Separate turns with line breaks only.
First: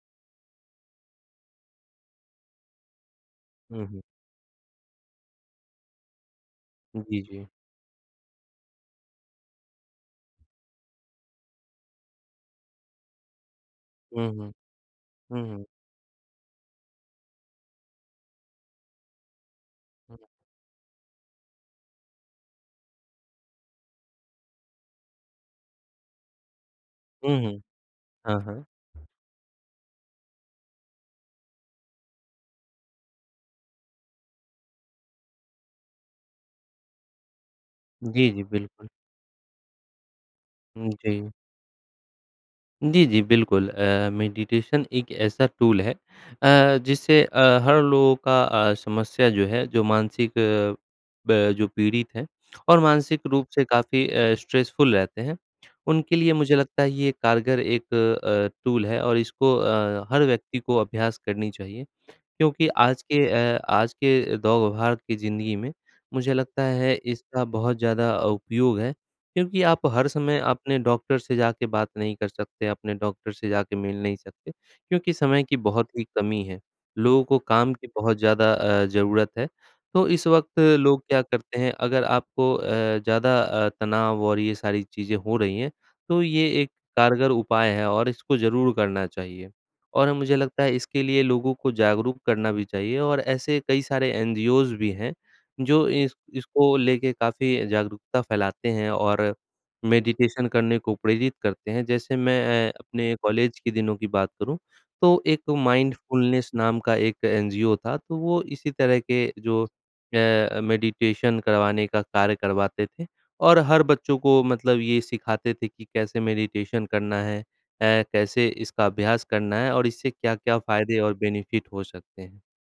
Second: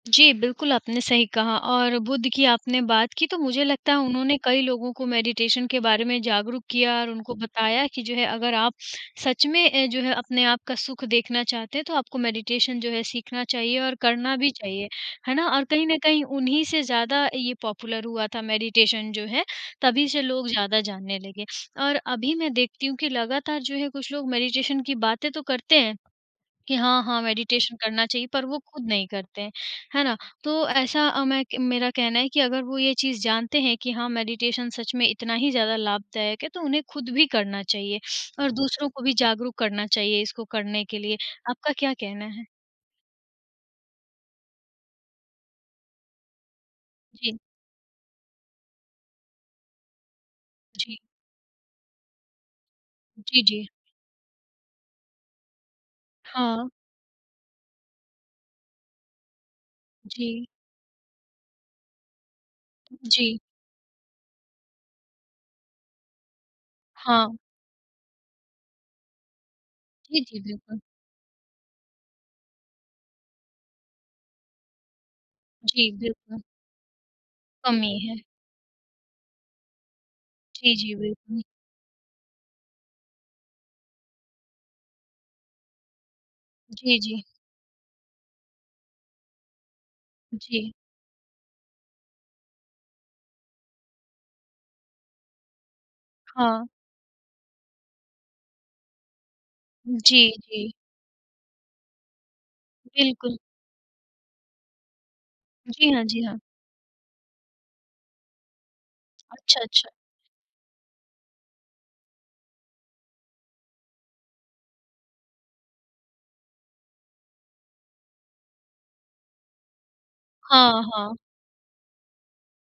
जी, बिल्कुल आपने सही कहा और बुद्ध की आपने बात की तो मुझे
हुँ,
लगता है
हुँ।
उन्होंने कई लोगों को मेडिटेशन के बारे में जागरूक किया
उ,
और
जी,
उनको
जी।
बताया कि जो है अगर आप सच में जो है अपने आप का सुख देखना चाहते हैं तो आपको मेडिटेशन जो है सीखना चाहिए और
हुँ,
करना भी
हुँ।
चाहिए है
हुँ,
ना और
हुँ।
कहीं न कहीं उन्हीं से ज़्यादा ये पॉपुलर हुआ था मेडिटेशन जो है तभी
हुँ।
से लोग ज़्यादा जानने लगे। और अभी मैं देखती हूँ कि लगातार जो है कुछ लोग मेडिटेशन की बातें तो करते हैं कि हाँ, हाँ
हुँ, हुँ।
मेडिटेशन करना चाहिए
हाँ,
पर वो
हाँ।
खुद नहीं करते हैं, है ना? तो ऐसा मैं मेरा कहना है कि अगर वो ये चीज़ जानते हैं कि हाँ मेडिटेशन सच में इतना ही ज़्यादा लाभदायक है तो उन्हें खुद भी करना चाहिए,
जी, जी,
और दूसरों
बिल्कुल।
को भी जागरूक करना चाहिए इसको करने
उ,
के लिए,
जी।
आपका क्या कहना है?
जी, जी, बिल्कुल। अ, मेडिटेशन एक ऐसा टूल है अ, जिससे
जी।
अ, हर लोगों का अ, समस्या जो है जो मानसिक अ,
जी।
ब जो पीड़ित हैं और मानसिक
जी,
रूप से
जी।
काफ़ी अ, स्ट्रेसफुल रहते हैं, उनके लिए मुझे
हाँ।
लगता है ये कारगर एक अ अ, टूल है और इसको अ, हर
जी।
व्यक्ति को अभ्यास करनी चाहिए क्योंकि आज के
जी।
अ, आज के दौड़-भाग की जिंदगी में मुझे लगता है
हाँ।
इसका बहुत ज़्यादा उपयोग है क्योंकि आप हर
जी,
समय
जी,
अपने
बिल्कुल।
डॉक्टर से जाके बात नहीं कर सकते अपने डॉक्टर से जाके मिल नहीं सकते क्योंकि समय की बहुत
जी,
ही
बिल्कुल।
कमी है। लोगों को काम की
कमी
बहुत
है।
ज़्यादा अ, ज़रूरत है। तो इस वक़्त
जी, जी,
लोग क्या
बिल्कुल।
करते हैं अगर आपको अ, ज़्यादा अ, तनाव और ये सारी चीजें हो रही हैं तो ये एक
जी, जी।
कारगर उपाय है और इसको ज़रूर करना चाहिए और मुझे लगता
जी।
है इसके लिए लोगों को जागरूक करना भी चाहिए और ऐसे कई सारे एनजीओज़ भी हैं जो इस
हाँ।
इसको लेके काफ़ी जागरूकता फैलाते हैं और
जी,
मेडिटेशन
जी।
करने को प्रेरित करते हैं। जैसे मैं अपने
बिल्कुल।
कॉलेज के दिनों की बात करूँ तो एक
जी हाँ, जी हाँ।
माइंडफुलनेस नाम का एक एनजीओ था तो वो इसी तरह के
अच्छा,
जो
अच्छा।
अ, मेडिटेशन करवाने का कार्य करवाते थे, और हर बच्चों को मतलब ये सिखाते थे कि कैसे मेडिटेशन करना है? अ, कैसे इसका अभ्यास करना है? और इससे क्या-क्या
हाँ,
फायदे और
हाँ।
बेनिफिट हो सकते हैं।